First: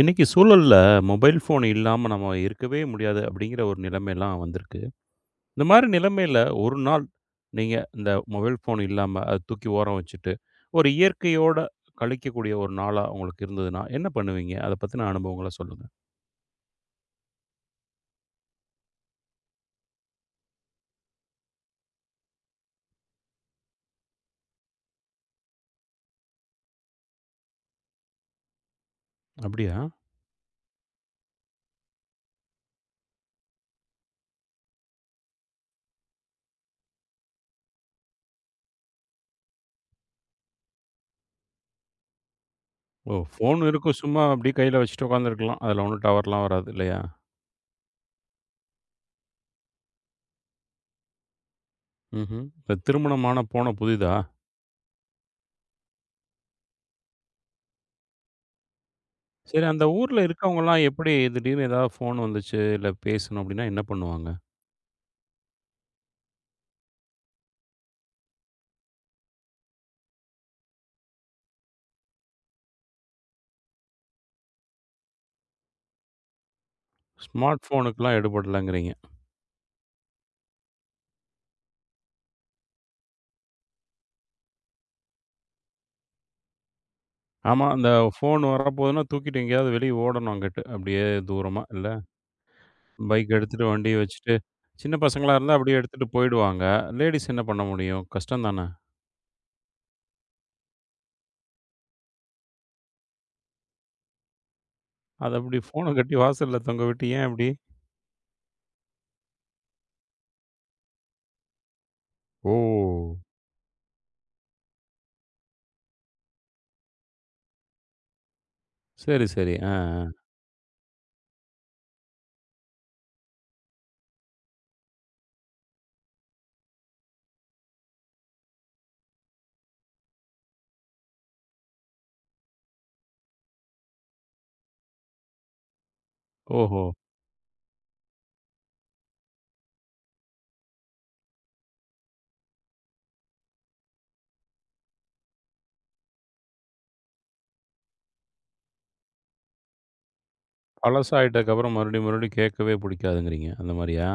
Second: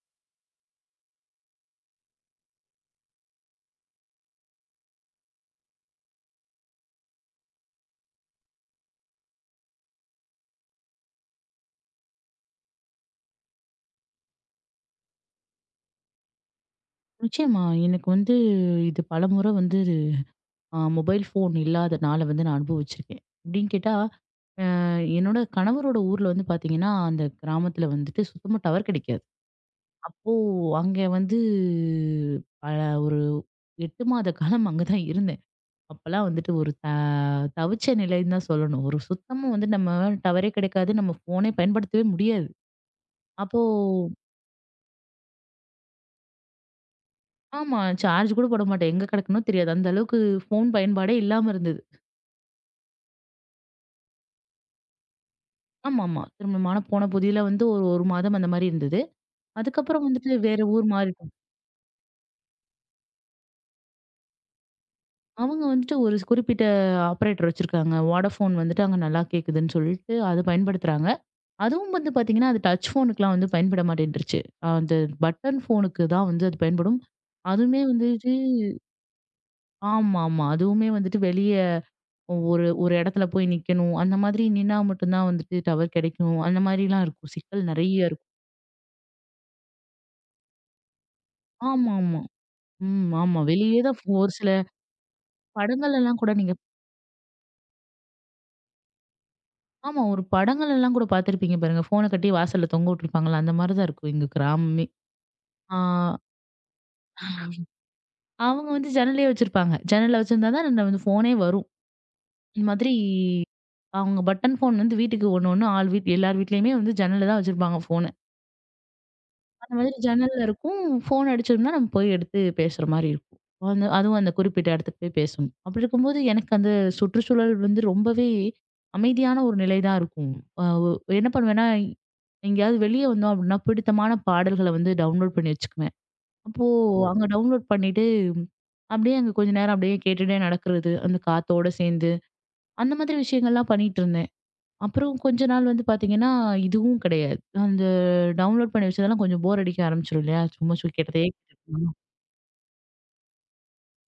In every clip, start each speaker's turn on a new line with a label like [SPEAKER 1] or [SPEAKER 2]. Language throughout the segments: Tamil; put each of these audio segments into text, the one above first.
[SPEAKER 1] இன்னைக்கு சூழல்ல மொபைல் ஃபோன் இல்லாம நம்ம இருக்கவே முடியாது அப்படிங்கிற ஒரு நிலைமைலாம் வந்திருக்கு. இந்த மாரி நிலைமையில ஒரு நாள் நீங்க இந்த மொபைல் ஃபோன் இல்லாம அத தூக்கி ஓரம் வச்சுட்டு, ஒரு இயற்கையோட கழிக்கக்கூடிய ஒரு நாளா உங்களுக்கு இருந்ததுன்னா, என்ன பண்ணுவீங்க? அத பத்தின அனுபவங்கள சொல்லுங்க.
[SPEAKER 2] நிச்சயமா. எனக்கு வந்து இது பலமுறை வந்து மொபைல் ஃபோன் இல்லாதனால வந்து நான் அனுபவிச்சிருக்கேன். எப்படின்னு கேட்டா, அ என்னோட கணவரோட ஊர்ல வந்து பார்த்தீங்கன்னா, அந்த கிராமத்துல வந்துட்டு சுத்தமா டவர் கிடைக்காது.
[SPEAKER 1] அப்படியா?
[SPEAKER 2] அப்போ அங்க வந்து அ ஒரு 8 மாத காலம் அங்க தான் இருந்தேன். அப்பலாம் வந்துட்டு ஒரு தவிச்ச நிலைன்னு தான் சொல்லணும். ஒரு சுத்தமா வந்து நம்ம டவரே கிடைக்காது. நம்ம ஃபோனே பயன்படுத்தவே முடியாது.
[SPEAKER 1] ஓ!
[SPEAKER 2] அப்போ
[SPEAKER 1] ஃபோன் இருக்கும் சும்மா அப்படியே கையில வச்சுட்டு உட்காந்துருக்கலாம். அதுல ஒண்ணும் டவர்லாம் வராது இல்லையா?
[SPEAKER 2] ஆமா, சார்ஜ் கூட போட மாட்டேன். எங்க கிடக்குன்னோ தெரியாது. அந்த அளவுக்கு ஃபோன் பயன்பாடே இல்லாம இருந்தது.
[SPEAKER 1] ம்ஹ்ம். இந்த திருமணமான போன புதிதா?
[SPEAKER 2] ஆமாமா. திருமணம் ஆன போன புதியல வந்து ஒரு 1 மாதம் அந்த மாரி இருந்தது.
[SPEAKER 1] சரி, அந்த
[SPEAKER 2] அதுக்கப்புறம்
[SPEAKER 1] ஊர்ல
[SPEAKER 2] வந்துட்டு வேற
[SPEAKER 1] இருக்கவங்கலாம்
[SPEAKER 2] ஊர்
[SPEAKER 1] எப்படி
[SPEAKER 2] மாறிட்டோம்.
[SPEAKER 1] திடீர்னு ஏதாவது ஃபோன் வந்துச்சு, இல்ல பேசணும் அப்படின்னா என்ன பண்ணுவாங்க?
[SPEAKER 2] அவங்க வந்துட்டு ஒரு குறிப்பிட்ட ஆப்பரேட்டர் வச்சிருக்காங்க. வோடாஃபோன் வந்துட்டு அங்க நல்லா கேக்குதுன்னு சொல்லிட்டு அது பயன்படுத்துறாங்க. அதுவும் வந்து பாத்தீங்கன்னா, அது டச் ஃபோனுக்குலாம் வந்து பயன்பட மாட்டேன்ருச்சு. அந்த பட்டன் ஃபோனுக்கு தான் வந்து அது பயன்படும்.
[SPEAKER 1] ஸ்மார்ட்
[SPEAKER 2] அதுவுமே
[SPEAKER 1] ஃபோனுக்குலாம்
[SPEAKER 2] வந்துட்டு
[SPEAKER 1] எடுபடலங்கிறீங்க.
[SPEAKER 2] ஆமாமா. அதுவுமே வந்துட்டு வெளிய ஒரு ஒரு இடத்துல போய் நிக்கணும். அந்த மாதிரி நின்னா மட்டும் தான் வந்துட்டு டவர் கிடைக்கும். அந்த மாரிலாம் இருக்கும்.
[SPEAKER 1] ஆமா.
[SPEAKER 2] சிக்கல்
[SPEAKER 1] அந்த
[SPEAKER 2] நெறைய இருக்கும்.
[SPEAKER 1] ஃபோன் வரப்போதுன்னா, தூக்கிட்டு எங்கேயாவது வெளிய ஓடணும் அங்கிட்டு. அப்படியே தூரமா இல்ல,
[SPEAKER 2] ஆமாமா. ம்.
[SPEAKER 1] பைக்
[SPEAKER 2] ஆமா.
[SPEAKER 1] எடுத்துட்டு
[SPEAKER 2] வெளியே
[SPEAKER 1] வண்டிய
[SPEAKER 2] தான் ஒரு
[SPEAKER 1] வச்சுட்டு,
[SPEAKER 2] சில
[SPEAKER 1] சின்ன பசங்களா இருந்தா அப்படியே
[SPEAKER 2] படங்கள்
[SPEAKER 1] எடுத்துட்டு
[SPEAKER 2] எல்லாம் கூட நீங்க
[SPEAKER 1] போயிடுவாங்க. லேடீஸ் என்ன பண்ண முடியும்? கஷ்டம் தானே.
[SPEAKER 2] ஆமா. ஒரு படங்கள் எல்லாம் கூட பார்த்திருப்பீங்க பாருங்க. ஃபோன கட்டி வாசல்ல தொங்க விட்டுருப்பாங்கல்ல. அந்த மாரி தான் இருக்கும் எங்க கிராமமே.
[SPEAKER 1] அத அப்படி
[SPEAKER 2] ஆ,
[SPEAKER 1] ஃபோன கட்டி வாசல்ல தொங்க விட்டு ஏன் அப்படி?
[SPEAKER 2] அவங்க வந்து ஜன்னலே வச்சிருப்பாங்க. ஜன்னல்ல வச்சிருந்தா தான் அந்த வந்து ஃபோனே வரும்.
[SPEAKER 1] ஓ!
[SPEAKER 2] இந்த மாதிரி அவங்க பட்டன் ஃபோன் வந்து வீட்டுக்கு ஒண்ணு ஒண்ணு ஆள் வீட் எல்லார் வீட்லயுமே வந்து ஜன்னல்ல தான் வச்சிருப்பாங்க ஃபோன.
[SPEAKER 1] சரி, சரி. ஆ,
[SPEAKER 2] அந்த மாதிரி
[SPEAKER 1] ஆ.
[SPEAKER 2] ஜன்னல்ல இருக்கும். ஃபோன் அடிச்சோம்னா, நம்ம போய் எடுத்து பேசுற மாரி இருக்கும். அந்த அதுவும் அந்த குறிப்பிட்ட இடத்துக்கு போய் பேசணும். அப்படி இருக்கும்போது, எனக்கு அந்த சுற்றுச்சூழல் வந்து ரொம்பவே அமைதியான ஒரு நிலை தான் இருக்கும். அ ஒ என்ன பண்ணுவேன்னா, எங்கேயாவது வெளிய வந்தோம் அப்படின்னா, பிடித்தமான பாடல்கள வந்து டவுன்லோட் பண்ணி வச்சுக்குவேன். அப்போ
[SPEAKER 1] ஓஹோ!
[SPEAKER 2] ஓ! அங்க டவுன்லோட் பண்ணிட்டு, அப்படியே அங்க கொஞ்ச நேரம் அப்படியே கேட்டுட்டே நடக்கிறது, அந்த காத்தோட சேர்ந்து. அந்த மாதிரி விஷயங்கள்லாம் பண்ணிட்டு இருந்தேன். அப்புறம் கொஞ்ச நாள் வந்து பார்த்தீங்கன்னா, இதுவும் கிடையாது. அந்த டவுன்லோட் பண்ணி வச்சதெல்லாம் கொஞ்சம் போர் அடிக்க ஆரம்பிச்சுரும் இல்லையா? சும்மா கேட்டதே கேட்டுட்டு
[SPEAKER 1] பழசாயிட்டதுக்கப்புறம்
[SPEAKER 2] இருக்கணும்.
[SPEAKER 1] மறுபடியும், மறுபடியும் கேட்கவே புடிக்காதுங்கிறீங்க. அந்த மாரியா?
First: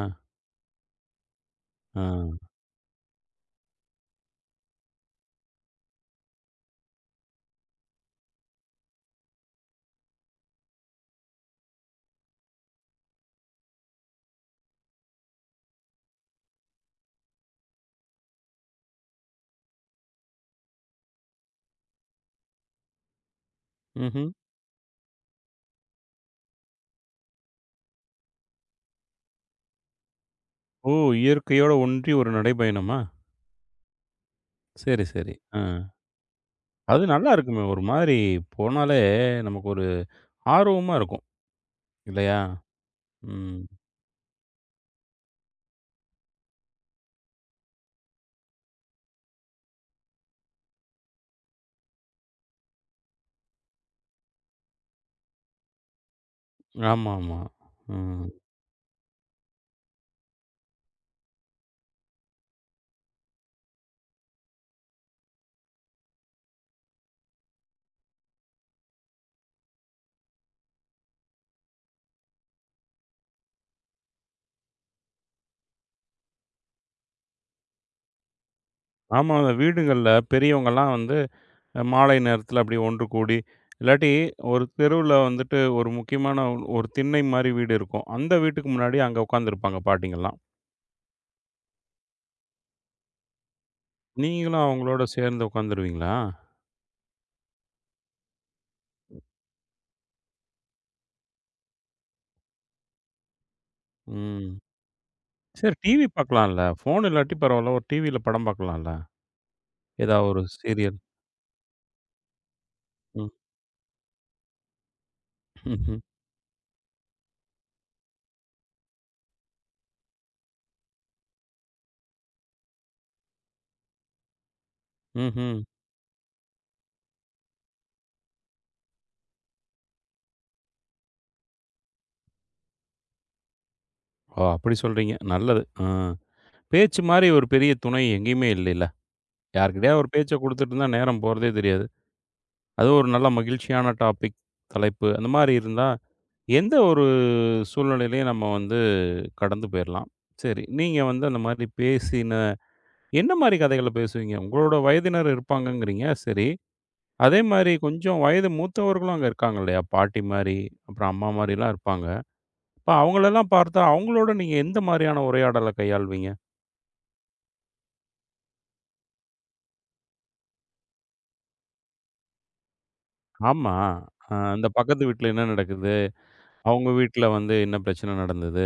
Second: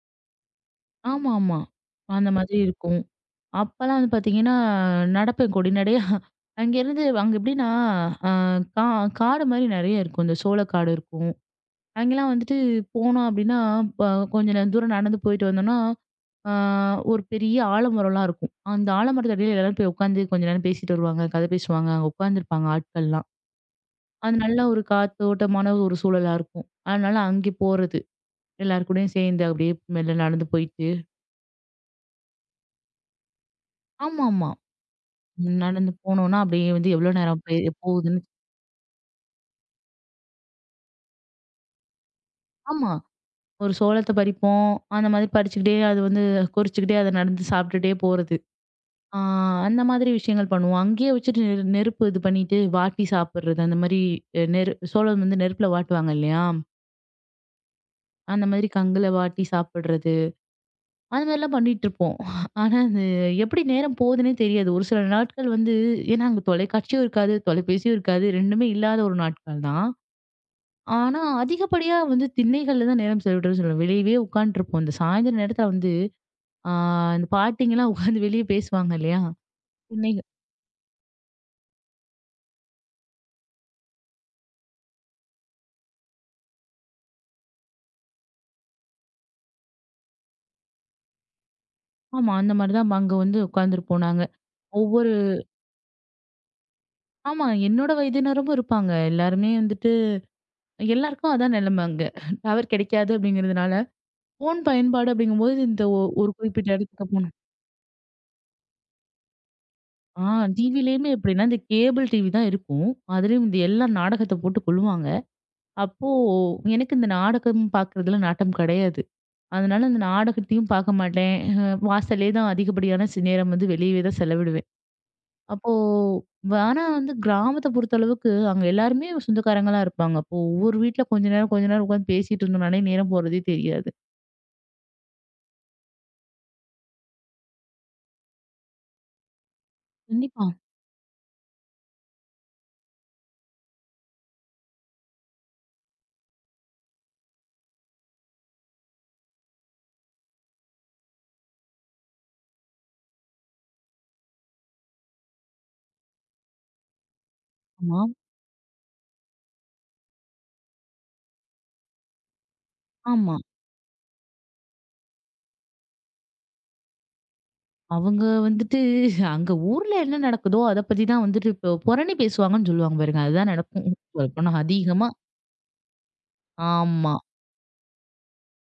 [SPEAKER 2] ஆமா, ஆமா.
[SPEAKER 1] ஆ.
[SPEAKER 2] அந்த மாதிரி இருக்கும். அப்பலாம் வந்து பார்த்தீங்கன்னா, நடப்பேன் கொடிநடையா. அங்கேருந்து அங்க எப்படின்னா, அ கா காடு மாரி நெறைய இருக்கும். இந்த சோளக்காடு இருக்கும். அங்கேலாம் வந்துட்டு போனோம் அப்படின்னா, ப கொஞ்ச தூரம் நடந்து போயிட்டு வந்தோம்னா, ஆ, ஒரு பெரிய ஆலமரம்லாம் இருக்கும். அந்த ஆலமரத்து அடியில எல்லாரும் போய் உட்காந்து கொஞ்ச நேரம் பேசிட்டு வருவாங்க. கதை பேசுவாங்க. அங்க உட்காந்துருப்பாங்க ஆட்கள்லாம்.
[SPEAKER 1] ம்ஹ்ம்.
[SPEAKER 2] அது நல்ல ஒரு காத்தோட்டமான ஒரு சூழலா இருக்கும். அதனால அங்கே போறது. எல்லார் கூடயும் சேர்ந்து அப்படியே மெல்ல நடந்து போயிட்டு
[SPEAKER 1] ஓ! இயற்கையோட ஒன்றி ஒரு நடைப்பயணமா?
[SPEAKER 2] ஆமா, ஆமா.
[SPEAKER 1] சரி, சரி. ஆ.
[SPEAKER 2] நடந்து போனோம்னா அப்படியே வந்து
[SPEAKER 1] அது
[SPEAKER 2] எவ்வளோ
[SPEAKER 1] நல்லா
[SPEAKER 2] நேரம்
[SPEAKER 1] இருக்குமே! ஒரு மாரி
[SPEAKER 2] போகுதுன்னு
[SPEAKER 1] போனாலே நமக்கு ஒரு ஆர்வமா இருக்கும். இல்லையா?
[SPEAKER 2] ஆமா.
[SPEAKER 1] ம்.
[SPEAKER 2] ஒரு சோளத்த பறிப்போம். அந்த மாதிரி பறிச்சுக்கிட்டே அது வந்து கொறிச்சுக்கிட்டே அத நடந்து சாப்பிட்டுட்டே போறது. ஆ, அந்த மாதிரி விஷயங்கள் பண்ணுவோம். அங்கேயே வச்சுட்டு நெருப்பு இது பண்ணிட்டு வாட்டி சாப்பிடுறது. அந்த மாரி சோளம் வந்து நெருப்புல வாட்டுவாங்க இல்லையா?
[SPEAKER 1] ஆமாமா. ம்.
[SPEAKER 2] அந்த மாதிரி கங்குல வாட்டி சாப்பிடுறது. அது மாதிரிலாம் பண்ணிட்டுருப்போம். ஆனா, அது எப்படி நேரம் போகுதுன்னே தெரியாது. ஒரு சில நாட்கள் வந்து ஏன்னா அங்க தொலைக்காட்சியும் இருக்காது, தொலைபேசியும் இருக்காது. 2மே இல்லாத ஒரு நாட்கள் தான். ஆனா, அதிகப்படியா வந்து திண்ணைகள்ல தான் நேரம் செலவிடுறேன்னு சொல்லுவேன். வெளியவே உட்காந்துருப்போம். இந்த சாயந்தர நேரத்துல வந்து ஆ, இந்த பாட்டிங்கலாம் உட்காந்து வெளிய பேசுவாங்க இல்லையா?
[SPEAKER 1] ஆமா. அந்த வீடுகள்ல
[SPEAKER 2] திண்ணைகள்
[SPEAKER 1] பெரியவங்கலாம் வந்து மாலை நேரத்தில அப்படி ஒன்று கூடி, இல்லாட்டி ஒரு தெருவுல வந்துட்டு ஒரு முக்கியமான ஒரு திண்ணை மாரி வீடு இருக்கும். அந்த வீட்டுக்கு முன்னாடி அங்க உட்காந்துருப்பாங்க பாட்டிங்கலாம்.
[SPEAKER 2] ஆமா. அந்த மாரி தான் அங்க வந்து உட்காந்துருப்போம் நாங்க.
[SPEAKER 1] நீங்களும் அவங்களோட
[SPEAKER 2] ஒவ்வொரு
[SPEAKER 1] சேர்ந்து உட்காந்துருவீங்களா?
[SPEAKER 2] ஆமா. என்னோட வயதினரும் இருப்பாங்க. எல்லாருமே வந்துட்டு எல்லாருக்கும் அதான் நிலைமை அங்க. டவர் கிடைக்காது அப்படிங்கிறதுனால,
[SPEAKER 1] ம்.
[SPEAKER 2] ஃபோன் பயன்பாடு அப்படிங்கும்போது
[SPEAKER 1] சரி,
[SPEAKER 2] இந்த
[SPEAKER 1] டிவி
[SPEAKER 2] ஒரு
[SPEAKER 1] பார்க்கலாம்ல.
[SPEAKER 2] குறிப்பிட்ட இடத்துக்கு
[SPEAKER 1] ஃபோன் இல்லாட்டி பரவால்ல. ஒரு டிவியில படம் பார்க்கலாம்ல. ஏதா
[SPEAKER 2] ஆ,
[SPEAKER 1] ஒரு சீரியல்.
[SPEAKER 2] டிவிலயுமே எப்படின்னா, இந்த கேபிள் டிவி தான் இருக்கும்.
[SPEAKER 1] ம்.
[SPEAKER 2] அதுலயும் இந்த எல்லா நாடகத்த போட்டு கொள்ளுவாங்க.
[SPEAKER 1] ம்ஹ்ம்.
[SPEAKER 2] அப்போ எனக்கு இந்த நாடகம் பார்க்குறதுல நாட்டம் கிடையாது. அதனால அந்த நாடகத்தையும் பார்க்க மாட்டேன். வாசல்லயே தான் அதிகப்படியான நேரம் வந்து வெளியவே தான் செலவிடுவேன்.
[SPEAKER 1] ம்ஹ்ம்.
[SPEAKER 2] அப்போ ஆனா வந்து கிராமத்த பொறுத்தளவுக்கு அங்க எல்லாருமே சொந்தக்காரங்க தான் இருப்பாங்க. அப்போ ஒவ்வொரு வீட்ல கொஞ்ச நேரம், கொஞ்ச நேரம் உட்காந்து பேசிட்டு இருந்தோம்னாலே நேரம் போறதே தெரியாது.
[SPEAKER 1] ஓ! அப்படி சொல்றீங்க. நல்லது. ஆ. பேச்சு மாரி ஒரு பெரிய துணை எங்கேயுமே இல்லைல. யார்கிட்டயாவது ஒரு பேச்ச
[SPEAKER 2] கண்டிப்பா.
[SPEAKER 1] குடுத்துட்டு இருந்தா நேரம் போறதே தெரியாது. அதுவும் ஒரு நல்ல மகிழ்ச்சியான டாபிக், தலைப்பு அந்த மாரி இருந்தா, எந்த ஒரு சூழ்நிலையிலயும் நம்ம வந்து கடந்து போயிரலாம். சரி, நீங்க வந்து அந்த மாரி பேசின என்ன மாரி கதைகள பேசுவீங்க? உங்களோட வயதினர் இருப்பாங்கங்கிறீங்க, சரி. அதே மாரி
[SPEAKER 2] ஆமா.
[SPEAKER 1] கொஞ்சம் வயது மூத்தவர்களும் அங்க இருக்காங்க இல்லையா? பாட்டி மாரி, அப்புறம் அம்மா மாரிலாம் இருப்பாங்க. அப்ப
[SPEAKER 2] ஆமா.
[SPEAKER 1] அவங்களெல்லாம் பார்த்தா, அவங்களோட நீங்க எந்த மாரியான உரையாடல கையாளுவீங்க?
[SPEAKER 2] அவங்க வந்துட்டு அங்க ஊர்ல என்ன நடக்குதோ அத பத்தி தான் வந்துட்டு இப்போ புரணி பேசுவாங்கன்னு சொல்லுவாங்க பாருங்க. அதுதான்
[SPEAKER 1] ஆமா.
[SPEAKER 2] நடக்கும். சொல்லப்போனா
[SPEAKER 1] அந்த பக்கத்து
[SPEAKER 2] அதிகமா.
[SPEAKER 1] வீட்ல என்ன நடக்குது? அவங்க
[SPEAKER 2] ஆமா.
[SPEAKER 1] வீட்ல வந்து என்ன பிரச்சனை நடந்தது?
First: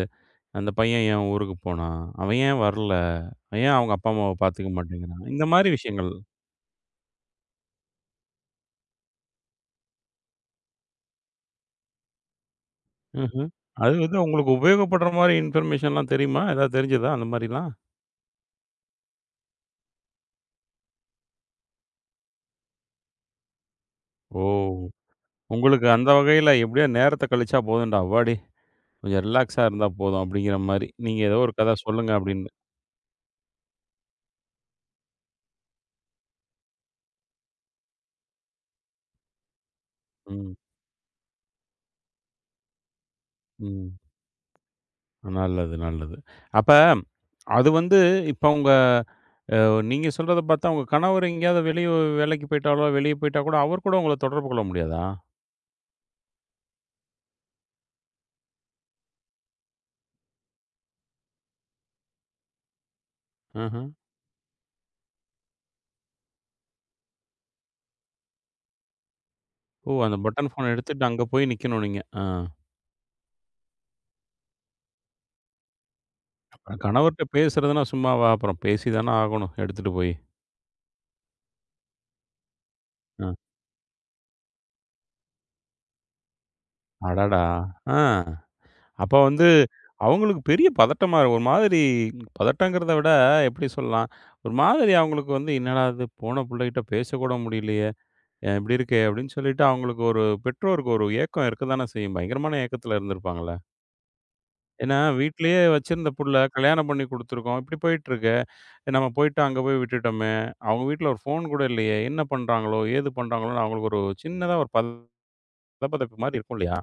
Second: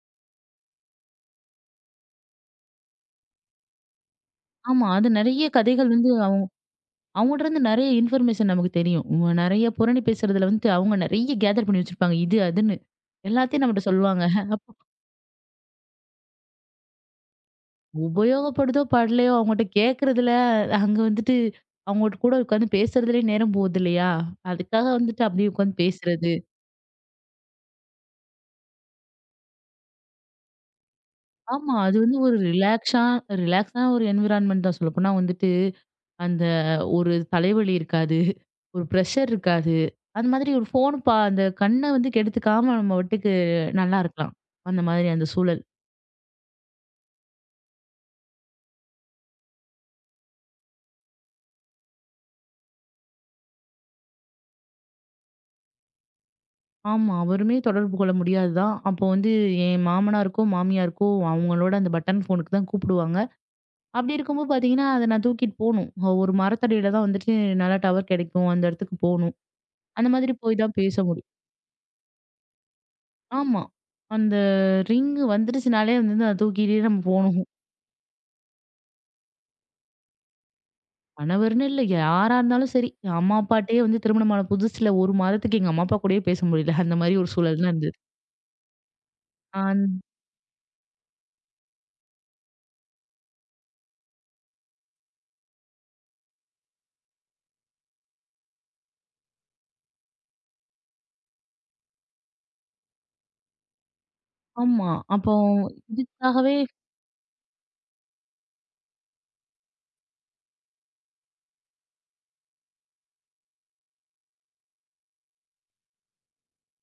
[SPEAKER 1] அந்த பையன் ஏன் ஊருக்கு போனான்? அவன் ஏன் வரல? ஏன் அவங்க அப்பா, அம்மாவ பாத்துக்க
[SPEAKER 2] ஆமா. அது
[SPEAKER 1] மாட்டேங்கிறான்? இந்த
[SPEAKER 2] நெறைய
[SPEAKER 1] மாரி
[SPEAKER 2] கதைகள் வந்து
[SPEAKER 1] விஷயங்கள்.
[SPEAKER 2] அவங்க அவங்கட்ட இருந்து நெறைய இன்ஃபர்மேஷன் நமக்கு தெரியும். நெறைய புரணி பேசுறதுல வந்து அவங்க நெறைய கேதர் பண்ணி வச்சிருப்பாங்க. இது, அதுன்னு.
[SPEAKER 1] ம்ஹ்ம்.
[SPEAKER 2] எல்லாத்தையும் நம்மகிட்ட
[SPEAKER 1] அது வந்து
[SPEAKER 2] சொல்லுவாங்க.
[SPEAKER 1] உங்களுக்கு
[SPEAKER 2] அப்போ
[SPEAKER 1] உபயோகப்படுற மாரி இன்ஃபர்மேஷன்லாம் தெரியுமா? ஏதாவது தெரிஞ்சதா அந்த மாரிலாம்?
[SPEAKER 2] உபயோகப்படுதோ படலையோ அவங்கட்ட கேட்கறதுல அங்க வந்துட்டு அவங்கட்ட கூட உட்காந்து பேசுறதுலயே நேரம் போகுது இல்லையா? அதுக்காக
[SPEAKER 1] ஓ!
[SPEAKER 2] வந்துட்டு அப்படியே உட்காந்து
[SPEAKER 1] உங்களுக்கு அந்த
[SPEAKER 2] பேசுறது.
[SPEAKER 1] வகையில எப்படியோ நேரத்த கழிச்சா போதும்டா, அவ்வாடி கொஞ்சம் ரிலாக்ஸா இருந்தா போதும் அப்படிங்கிற மாரி. நீங்க ஏதோ ஒரு
[SPEAKER 2] ஆமா.
[SPEAKER 1] கதை
[SPEAKER 2] அது
[SPEAKER 1] சொல்லுங்க
[SPEAKER 2] வந்து ஒரு
[SPEAKER 1] அப்படின்னு.
[SPEAKER 2] ரிலாக்ஸா ரிலாக்ஸான ஒரு என்விரான்மென்ட் தான். சொல்லப்போனா வந்துட்டு, அந்த ஒரு தலைவலி இருக்காது. ஒரு பிரஷர் இருக்காது. அந்த மாதிரி
[SPEAKER 1] ம்.
[SPEAKER 2] ஒரு ஃபோன் பா அந்த கண்ண வந்து கெடுத்துக்காம நம்ம பாட்டுக்கு
[SPEAKER 1] ம்.
[SPEAKER 2] நல்லா இருக்கலாம். அந்த மாதிரி அந்த சூழல்.
[SPEAKER 1] நல்லது, நல்லது. அப்ப அது வந்து இப்ப உங்க அ நீங்க சொல்றத பாத்தா உங்க கணவர் எங்கேயாவது வெளிய வேலைக்கு போயிட்டாலோ, வெளிய போயிட்டா கூட அவர் கூட உங்கள தொடர்பு கொள்ள முடியாதா?
[SPEAKER 2] ஆமா. அவருமே தொடர்பு கொள்ள முடியாது தான். அப்போ வந்து என் மாமனாருக்கோ, மாமியாருக்கோ அவங்களோட அந்த பட்டன் ஃபோனுக்கு தான் கூப்பிடுவாங்க.
[SPEAKER 1] ம்ஹ்ம்.
[SPEAKER 2] அப்படி இருக்கும்போது பார்த்தீங்கன்னா, அத நான் தூக்கிட்டு போணும். ஒரு மரத்தடியில தான் வந்துட்டு நல்லா டவர் கிடைக்கும். அந்த இடத்துக்கு போணும்.
[SPEAKER 1] ஓ!
[SPEAKER 2] அந்த
[SPEAKER 1] அந்த
[SPEAKER 2] மாதிரி
[SPEAKER 1] பட்டன்
[SPEAKER 2] போய்
[SPEAKER 1] ஃபோன
[SPEAKER 2] தான் பேச
[SPEAKER 1] எடுத்துட்டு அங்க
[SPEAKER 2] முடியும்.
[SPEAKER 1] போய் நிக்கணும் நீங்க. ஆ.
[SPEAKER 2] ஆமா. அந்த ரிங்கு வந்துருச்சுனாலே வந்து அத தூக்கிட்டே நம்ம
[SPEAKER 1] கணவர்ட்ட
[SPEAKER 2] போணும்.
[SPEAKER 1] பேசுறதுன்னா சும்மாவா? அப்புறம் பேசி தான ஆகணும் எடுத்துட்டு போய்.
[SPEAKER 2] கணவர்ன்னு இல்ல யாரா இருந்தாலும் சரி.
[SPEAKER 1] அ.
[SPEAKER 2] அம்மா அப்பாட்டயே வந்து திருமணமான புதுசுல 1 மாதத்துக்கு எங்க அம்மா அப்பா கூடயே பேச முடியல. அந்த மாரி ஒரு
[SPEAKER 1] அடடா!
[SPEAKER 2] சூழல்லாம்
[SPEAKER 1] ஆ.
[SPEAKER 2] இருந்தது.
[SPEAKER 1] அப்ப வந்து
[SPEAKER 2] அந்
[SPEAKER 1] அவங்களுக்கு பெரிய பதட்டமா இருக்கும். ஒரு மாதிரி பதட்டங்கிறத விட எப்படி சொல்லலாம்? ஒரு மாதிரி அவங்களுக்கு வந்து என்னடா இது போன புள்ளைகிட்ட பேசக்கூட முடியலையே! ஏன் இப்படி இருக்கே! அப்படின்னு சொல்லிட்டு அவங்களுக்கு ஒரு பெற்றோருக்கு ஒரு ஏக்கம் இருக்க தானே செய்யும். பயங்கரமான ஏக்கத்துல இருந்திருப்பாங்கல்ல?
[SPEAKER 2] ஆமா.
[SPEAKER 1] ஏன்னா,
[SPEAKER 2] அப்போ
[SPEAKER 1] வீட்லயே வச்சிருந்த புள்ள
[SPEAKER 2] இதுக்காகவே
[SPEAKER 1] கல்யாணம் பண்ணி குடுத்துருக்கோம். இப்படி போயிட்டுருக்கு. நம்ம போயிட்டு அங்க போய் விட்டுட்டோமே! அவங்க வீட்ல ஒரு ஃபோன் கூட இல்லயே! என்ன பண்றாங்களோ? ஏது பண்றாங்களோன்னு அவங்களுக்கு ஒரு சின்னதா ஒரு பதபதப்பு மாரி இருக்கும் இல்லயா?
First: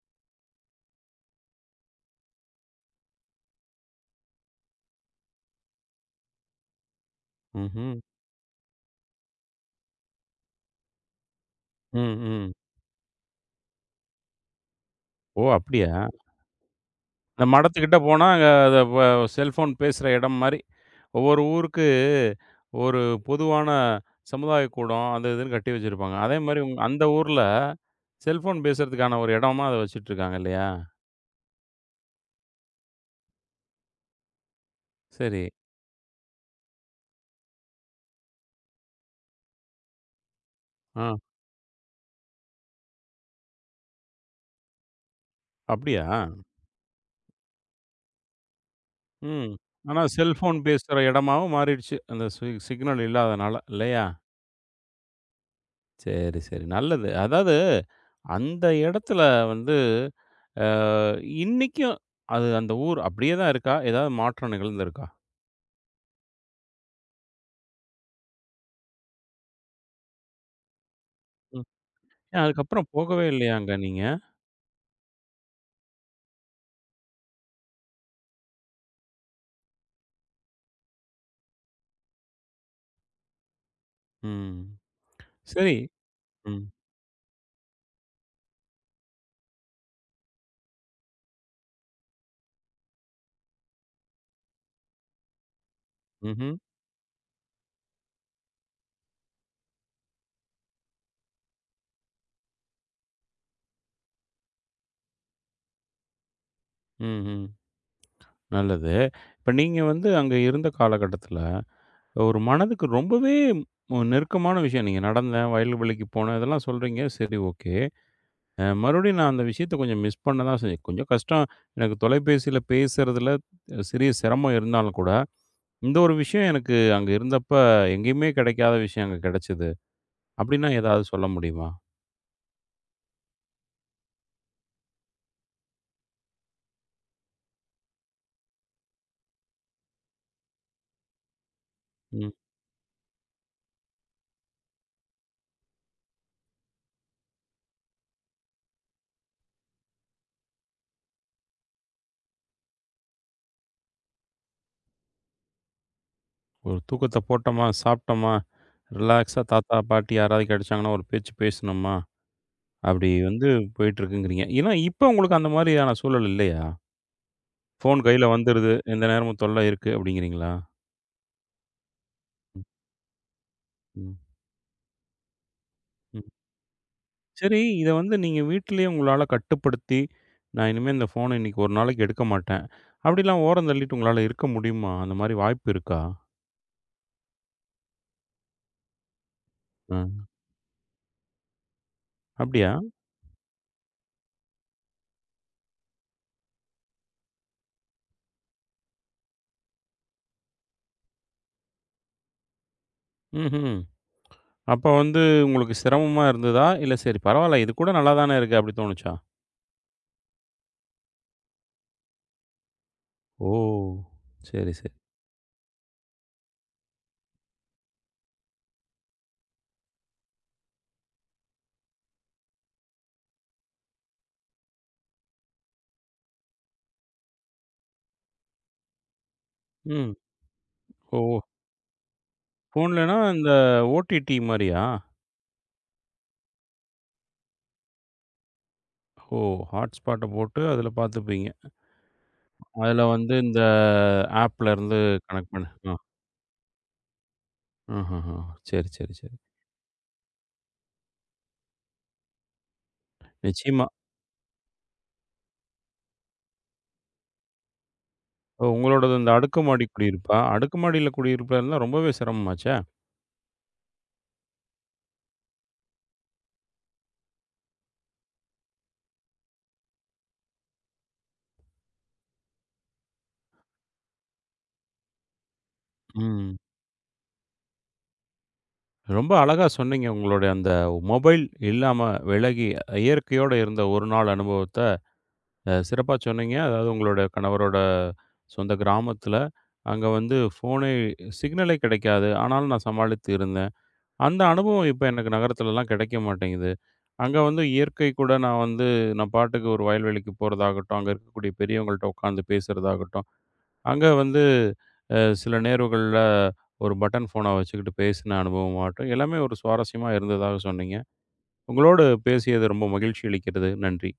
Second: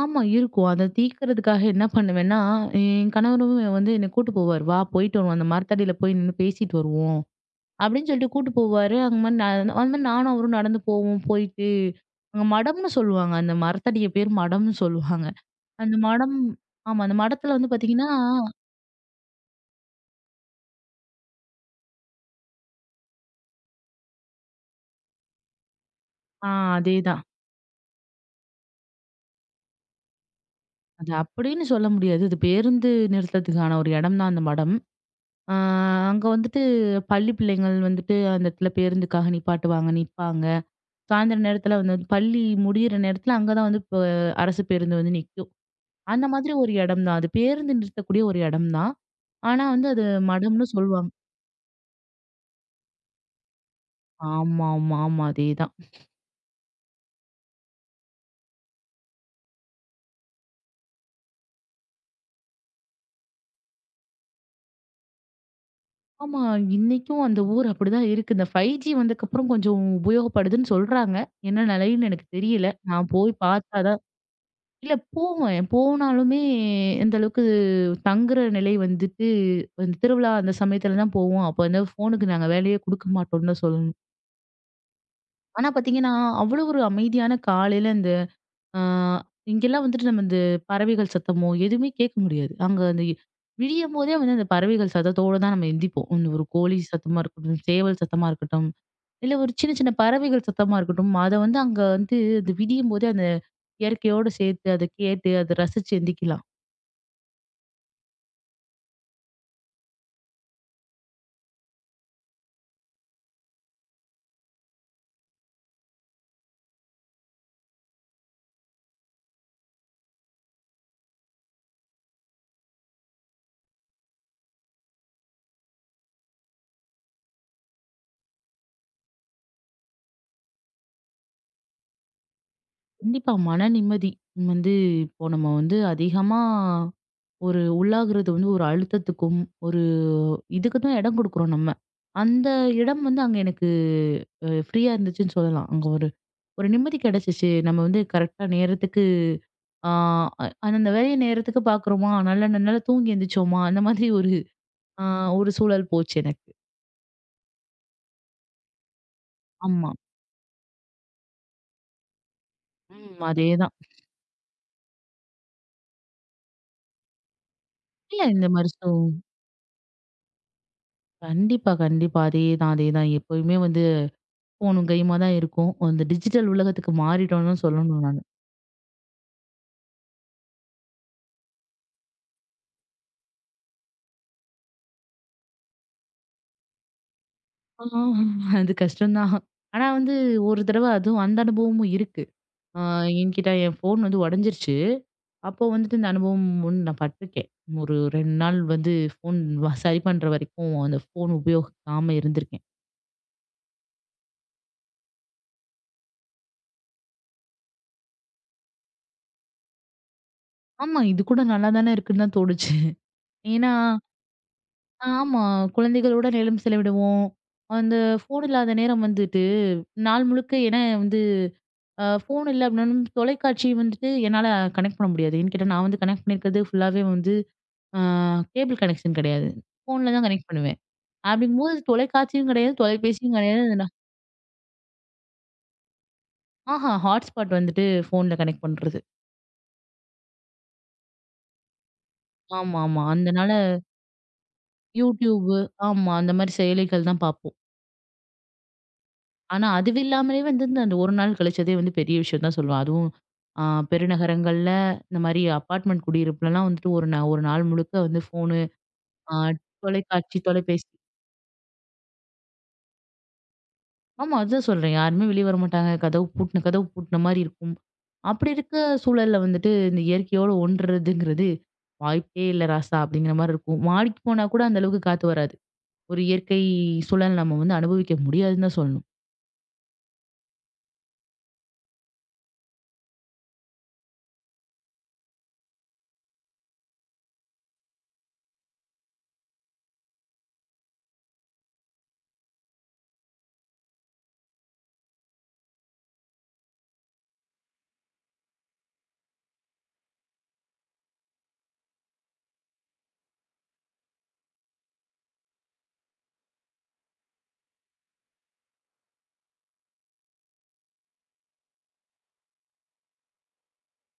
[SPEAKER 2] ஆமா, இருக்கும். அத தீர்க்கிறதுக்காக என்ன பண்ணுவேன்னா, என் கணவரும் வந்து என்ன கூட்டு போவாரு. "வா போயிட்டு வருவோம். அந்த மரத்தடியில போய் நின்னு பேசிட்டு வருவோம்."
[SPEAKER 1] ம்ஹ்ம்.
[SPEAKER 2] அப்படின்னு சொல்லிட்டு கூட்டு போவாரு. அங்க மாரி நா அந்த மாரி நானும் அவரும் நடந்து போவோம். போயிட்டு
[SPEAKER 1] ம்,
[SPEAKER 2] அங்க
[SPEAKER 1] ம்.
[SPEAKER 2] மடம்னு சொல்லுவாங்க. அந்த மரத்தடிய பேர் மடம்னு சொல்லுவாங்க.
[SPEAKER 1] ஓ!
[SPEAKER 2] அந்த
[SPEAKER 1] அப்படியா?
[SPEAKER 2] மடம் ஆமா. அந்த
[SPEAKER 1] இந்த
[SPEAKER 2] மடத்துல வந்து
[SPEAKER 1] மடத்துக்கிட்ட
[SPEAKER 2] பாத்தீங்கன்னா
[SPEAKER 1] போனா அங்க அத வ செல்ஃபோன் பேசுற இடம் மாரி. ஒவ்வொரு ஊருக்கு ஒரு பொதுவான சமுதாய கூடம், அது இதுன்னு கட்டி வச்சிருப்பாங்க. அதே
[SPEAKER 2] ஆ,
[SPEAKER 1] மாரி அந்த
[SPEAKER 2] அதேதான்.
[SPEAKER 1] ஊர்ல செல்ஃபோன் பேசுறதுக்கான ஒரு இடமா அத வச்சுட்டுருக்காங்க இல்லயா?
[SPEAKER 2] அது அப்படின்னு சொல்ல முடியாது. அது பேருந்து நிறுத்தத்துக்கான ஒரு இடம் தான் அந்த மடம்.
[SPEAKER 1] சரி.
[SPEAKER 2] ஆ, அங்க வந்துட்டு பள்ளி பிள்ளைங்கள் வந்துட்டு அந்த இடத்துல பேருந்துக்காக நிப்பாட்டுவாங்க, நிப்பாங்க.
[SPEAKER 1] ஆ.
[SPEAKER 2] சாயந்தர நேரத்துல வந்து பள்ளி முடியிற நேரத்துல அங்க தான் வந்து அரசு பேருந்து வந்து நிக்கும்.
[SPEAKER 1] அப்படியா?
[SPEAKER 2] அந்த மாதிரி ஒரு இடம் தான். அது பேருந்து நிறுத்தக்கூடிய ஒரு இடம் தான்.
[SPEAKER 1] ம்.
[SPEAKER 2] ஆனா வந்து
[SPEAKER 1] ஆனா
[SPEAKER 2] அது
[SPEAKER 1] செல்ஃபோன்
[SPEAKER 2] மடம்னு
[SPEAKER 1] பேசுற
[SPEAKER 2] சொல்லுவாங்க.
[SPEAKER 1] இடமாவும் மாறிடுச்சு. அந்த சிக்னல் இல்லாதனால இல்லையா?
[SPEAKER 2] ஆமா, ஆமா, ஆமா. அதேதான்.
[SPEAKER 1] சரி, சரி. நல்லது. அதாவது அந்த இடத்துல வந்து அ இன்னைக்கும் அது அந்த ஊர் அப்படியே தான் இருக்கா? ஏதாவது மாற்றம் நிகழ்ந்திருக்கா?
[SPEAKER 2] ஆமா. இன்னைக்கும் அந்த ஊர் அப்படிதான் இருக்கு. இந்த 5G வந்ததுக்கப்புறம் கொஞ்சம் உபயோகப்படுதுன்னு சொல்றாங்க. என்ன
[SPEAKER 1] ம்.
[SPEAKER 2] நிலைன்னு எனக்கு
[SPEAKER 1] ஏன்
[SPEAKER 2] தெரியல.
[SPEAKER 1] அதுக்கப்புறம்
[SPEAKER 2] நான்
[SPEAKER 1] போகவே
[SPEAKER 2] போய்
[SPEAKER 1] இல்லையா அங்க
[SPEAKER 2] பார்த்தா தான்
[SPEAKER 1] நீங்க?
[SPEAKER 2] இல்ல போவேன். போனாலுமே இந்த அளவுக்கு தங்குற நிலை வந்துட்டு இந்த திருவிழா அந்த சமயத்துல தான் போவோம். அப்ப வந்து ஃபோனுக்கு நாங்க வேலையே குடுக்க மாட்டோம்னு தான் சொல்லணும்.
[SPEAKER 1] ம்.
[SPEAKER 2] ஆனா
[SPEAKER 1] சரி.
[SPEAKER 2] பார்த்தீங்கன்னா, அவ்வளோ
[SPEAKER 1] ம்.
[SPEAKER 2] ஒரு அமைதியான காலையில அந்த ஆ, இங்கெல்லாம் வந்துட்டு நம்ம இந்த பறவைகள் சத்தமோ எதுவுமே கேட்க முடியாது. அங்க அந்த விடியும்போதே வந்து அந்த பறவைகள் சத்தத்தோட தான் நம்ம எந்திப்போம். அந்த ஒரு
[SPEAKER 1] ம்ஹ்ம்.
[SPEAKER 2] கோழி சத்தமா இருக்கட்டும், சேவல் சத்தமா இருக்கட்டும், இல்ல ஒரு சின்ன சின்ன பறவைகள் சத்தமா இருக்கட்டும். அத வந்து அங்க வந்து அது விடியும்போதே அந்த இயற்கையோட சேர்த்து அத கேட்டு அத ரசிச்சு எந்திக்கலாம்.
[SPEAKER 1] ம்ஹ்ம். நல்லது. இப்ப நீங்க வந்து அங்க இருந்த காலகட்டத்துல, ஒரு மனதுக்கு ரொம்பவே நெருக்கமான விஷயம். நீங்க நடந்தேன், வயல்வெளிக்கு போனேன் இதெல்லாம் சொல்றீங்க. சரி, ஓகே. மறுபடியும் நான் அந்த விஷயத்த கொஞ்சம் மிஸ் பண்ண தான் செஞ்சேன். கொஞ்சம் கஷ்டம். எனக்கு தொலைபேசியில பேசுறதுல சிறிய சிரமம் இருந்தாலும் கூட, இந்த ஒரு விஷயம் எனக்கு அங்க இருந்தப்ப எங்கேயுமே கிடைக்காத விஷயம் அங்க கிடைச்சது. அப்படின்னா ஏதாவது சொல்ல முடியுமா?
[SPEAKER 2] கண்டிப்பா மன நிம்மதி வந்து இப்போ நம்ம வந்து அதிகமா ஒரு உள்ளாகுறது வந்து ஒரு அழுத்தத்துக்கும், ஒரு இதுக்கு தான் இடம் குடுக்குறோம் நம்ம.
[SPEAKER 1] ம்.
[SPEAKER 2] அந்த இடம் வந்து அங்க எனக்கு ஃப்ரீயா இருந்துச்சுன்னு சொல்லலாம். அங்க ஒரு ஒரு நிம்மதி கிடைச்சுச்சு. நம்ம வந்து கரெக்ட்டா நேரத்துக்கு ஆ, அந்தந்த வேலைய நேரத்துக்கு பார்க்குறோமா, நல்லா தூங்கி எந்திரிச்சோமா, அந்த மாதிரி ஒரு ஆ, ஒரு சூழல் போச்சு எனக்கு.
[SPEAKER 1] ஒரு தூக்கத்த போட்டோமா, சாப்பிட்டோமா, ரிலாக்ஸா தாத்தா,
[SPEAKER 2] ஆமா.
[SPEAKER 1] பாட்டி யாராவது கிடைச்சாங்கன்னா ஒரு பேச்சு பேசினோமா, அப்படி
[SPEAKER 2] ம்.
[SPEAKER 1] வந்து
[SPEAKER 2] அதேதான்.
[SPEAKER 1] போயிட்டுருக்குங்கிறீங்க. ஏன்னா இப்ப உங்களுக்கு அந்த மாதிரியான சூழல் இல்லையா? ஃபோன்
[SPEAKER 2] இல்ல
[SPEAKER 1] கையில
[SPEAKER 2] இந்த மாரி
[SPEAKER 1] வந்துருது. எந்த நேரமும் தொல்ல இருக்கு அப்படிங்கிறீங்களா?
[SPEAKER 2] கண்டிப்பா, கண்டிப்பா. அதேதான், அதேதான். எப்பயுமே வந்து
[SPEAKER 1] ம்.
[SPEAKER 2] ஃபோனும் கையுமா தான் இருக்கும். அந்த
[SPEAKER 1] ம்.
[SPEAKER 2] டிஜிட்டல் உலகத்துக்கு மாறிட்டோம்னு
[SPEAKER 1] சரி,
[SPEAKER 2] தான்
[SPEAKER 1] இத
[SPEAKER 2] சொல்லணும்
[SPEAKER 1] வந்து
[SPEAKER 2] நானு.
[SPEAKER 1] நீங்க வீட்டிலேயே உங்களால கட்டுப்படுத்தி, நான் இனிமே இந்த ஃபோன இன்னைக்கு ஒரு நாளைக்கு எடுக்க மாட்டேன். அப்படிலாம் ஓரம் தள்ளிட்டு உங்களால இருக்க முடியுமா? அந்த மாரி வாய்ப்பு இருக்கா?
[SPEAKER 2] ஆ, அது கஷ்டம் தான். ஆனா வந்து
[SPEAKER 1] அ.
[SPEAKER 2] ஒரு தடவ அதுவும் அந்த அனுபவமும் இருக்கு.
[SPEAKER 1] அப்படியா?
[SPEAKER 2] ஆ, என்கிட்ட என் ஃபோன் வந்து உடைஞ்சிருச்சு. அப்போ வந்துட்டு இந்த அனுபவம் ஒண்ணு நான் பட்டுருக்கேன். ஒரு 2 நாள் வந்து ஃபோன் சரி பண்ற வரைக்கும் அந்த ஃபோன் உபயோகிக்காம இருந்திருக்கேன்.
[SPEAKER 1] ம்ஹ்ம். அப்ப வந்து உங்களுக்கு சிரமமா இருந்ததா? இல்ல சரி பரவால்ல, இது கூட நல்லா தானே இருக்கு அப்படி தோணுச்சா?
[SPEAKER 2] ஆமா, இது கூட நல்லா தானே இருக்குன்னு தான் தோணுச்சு.
[SPEAKER 1] ஓ!
[SPEAKER 2] ஏன்னா
[SPEAKER 1] சரி, சரி.
[SPEAKER 2] ஆமா, குழந்தைகளோட நேரம் செலவிடுவோம். அந்த ஃபோன் இல்லாத நேரம் வந்துட்டு நாள் முழுக்க ஏன்னா வந்து ஃபோன் இல்ல அப்படின்னாலும் தொலைக்காட்சி வந்துட்டு என்னால கனெக்ட் பண்ண முடியாது. ஏன்னு கேட்டா நான் வந்து கனெக்ட் பண்ணியிருக்கிறது ஃபுல்லாவே வந்து ஆ, கேபிள் கனெக்ஷன் கிடையாது. ஃபோன்ல
[SPEAKER 1] ம்.
[SPEAKER 2] தான் கனெக்ட் பண்ணுவேன்.
[SPEAKER 1] ஓ!
[SPEAKER 2] அப்படிங்கும்போது தொலைக்காட்சியும் கிடையாது,
[SPEAKER 1] ஃபோன்லனா
[SPEAKER 2] தொலைபேசியும்
[SPEAKER 1] இந்த
[SPEAKER 2] கிடையாது. அது நான்
[SPEAKER 1] ஓடிடி மாரியா?
[SPEAKER 2] ஆஹா! ஹாட்ஸ்பாட் வந்துட்டு ஃபோன்ல கனெக்ட் பண்றது.
[SPEAKER 1] ஓ! ஹாட்ஸ்பாட்ட போட்டு அதுல பார்த்துப்பீங்க.
[SPEAKER 2] ஆமா,
[SPEAKER 1] அதுல
[SPEAKER 2] ஆமா.
[SPEAKER 1] வந்து
[SPEAKER 2] அதனால
[SPEAKER 1] இந்த ஆப்லருந்து கனெக்ட்
[SPEAKER 2] யூடியூபு
[SPEAKER 1] பண்ண. அ.
[SPEAKER 2] ஆமா. அந்த மாரி செயலிகள் தான் பார்ப்போம்.
[SPEAKER 1] ஆஹஹ. சரி, சரி, சரி.
[SPEAKER 2] ஆனா அதுவும் இல்லாமலே வந்து இந்த அந்த ஒரு நாள் கழிச்சதே வந்து பெரிய விஷயம் தான் சொல்லுவேன். அதுவும் ஆ,
[SPEAKER 1] நிச்சயமா.
[SPEAKER 2] பெருநகரங்கள்ல இந்த மாரி அபார்ட்மெண்ட் குடியிருப்புலலாம் வந்துட்டு ஒரு நாள் முழுக்க வந்து ஃபோனு,
[SPEAKER 1] ஓ! உங்களோடது இந்த
[SPEAKER 2] ஆ,
[SPEAKER 1] அடுக்குமாடி குடியிருப்பா?
[SPEAKER 2] தொலைக்காட்சி, தொலைபேசி
[SPEAKER 1] அடுக்குமாடியில குடியிருப்பா இருந்தா ரொம்பவே சிரமமாச்சே!
[SPEAKER 2] ஆமா. அதுதான் சொல்றேன். யாருமே வெளிய வரமாட்டாங்க. கதவு பூட்டின கதவு பூட்டின மாரி இருக்கும். அப்படி இருக்க சூழல்ல வந்துட்டு இந்த இயற்கையோடு ஒன்றதுங்கிறது வாய்ப்பே இல்ல ராசா! அப்படிங்கிற மாரி இருக்கும். மாடிக்கு போனா கூட அந்த அளவுக்கு காத்து வராது. ஒரு
[SPEAKER 1] ம்.
[SPEAKER 2] இயற்கை சூழல் நம்ம வந்து அனுபவிக்க முடியாதுன்னு தான் சொல்லணும்.
[SPEAKER 1] ரொம்ப அழகா சொன்னீங்க. உங்களுடைய அந்த மொபைல் இல்லாம விலகி இயற்கையோட இருந்த ஒரு நாள் அனுபவத்த சிறப்பா சொன்னீங்க. அதாவது உங்களுடைய கணவரோட சொந்த கிராமத்தில, அங்க வந்து ஃபோனே சிக்னலே கிடைக்காது. ஆனாலும் நான் சமாளித்து இருந்தேன். அந்த அனுபவம் இப்ப எனக்கு நகரத்துலலாம் கிடைக்க மாட்டேங்குது. அங்க வந்து இயற்கை கூட நான் வந்து நான் பாட்டுக்கு ஒரு வயல்வெளிக்கு போறதாகட்டும், அங்க இருக்கக்கூடிய பெரியவங்கள்ட்ட உட்காந்து பேசுறதாகட்டும் அங்க வந்து சில நேர்வுகள்ல ஒரு பட்டன் ஃபோன வச்சுக்கிட்டு பேசின அனுபவமாகட்டும், எல்லாமே ஒரு சுவாரஸ்யமா இருந்ததாக சொன்னீங்க. உங்களோடு பேசியது ரொம்ப மகிழ்ச்சி அளிக்கிறது. நன்றி.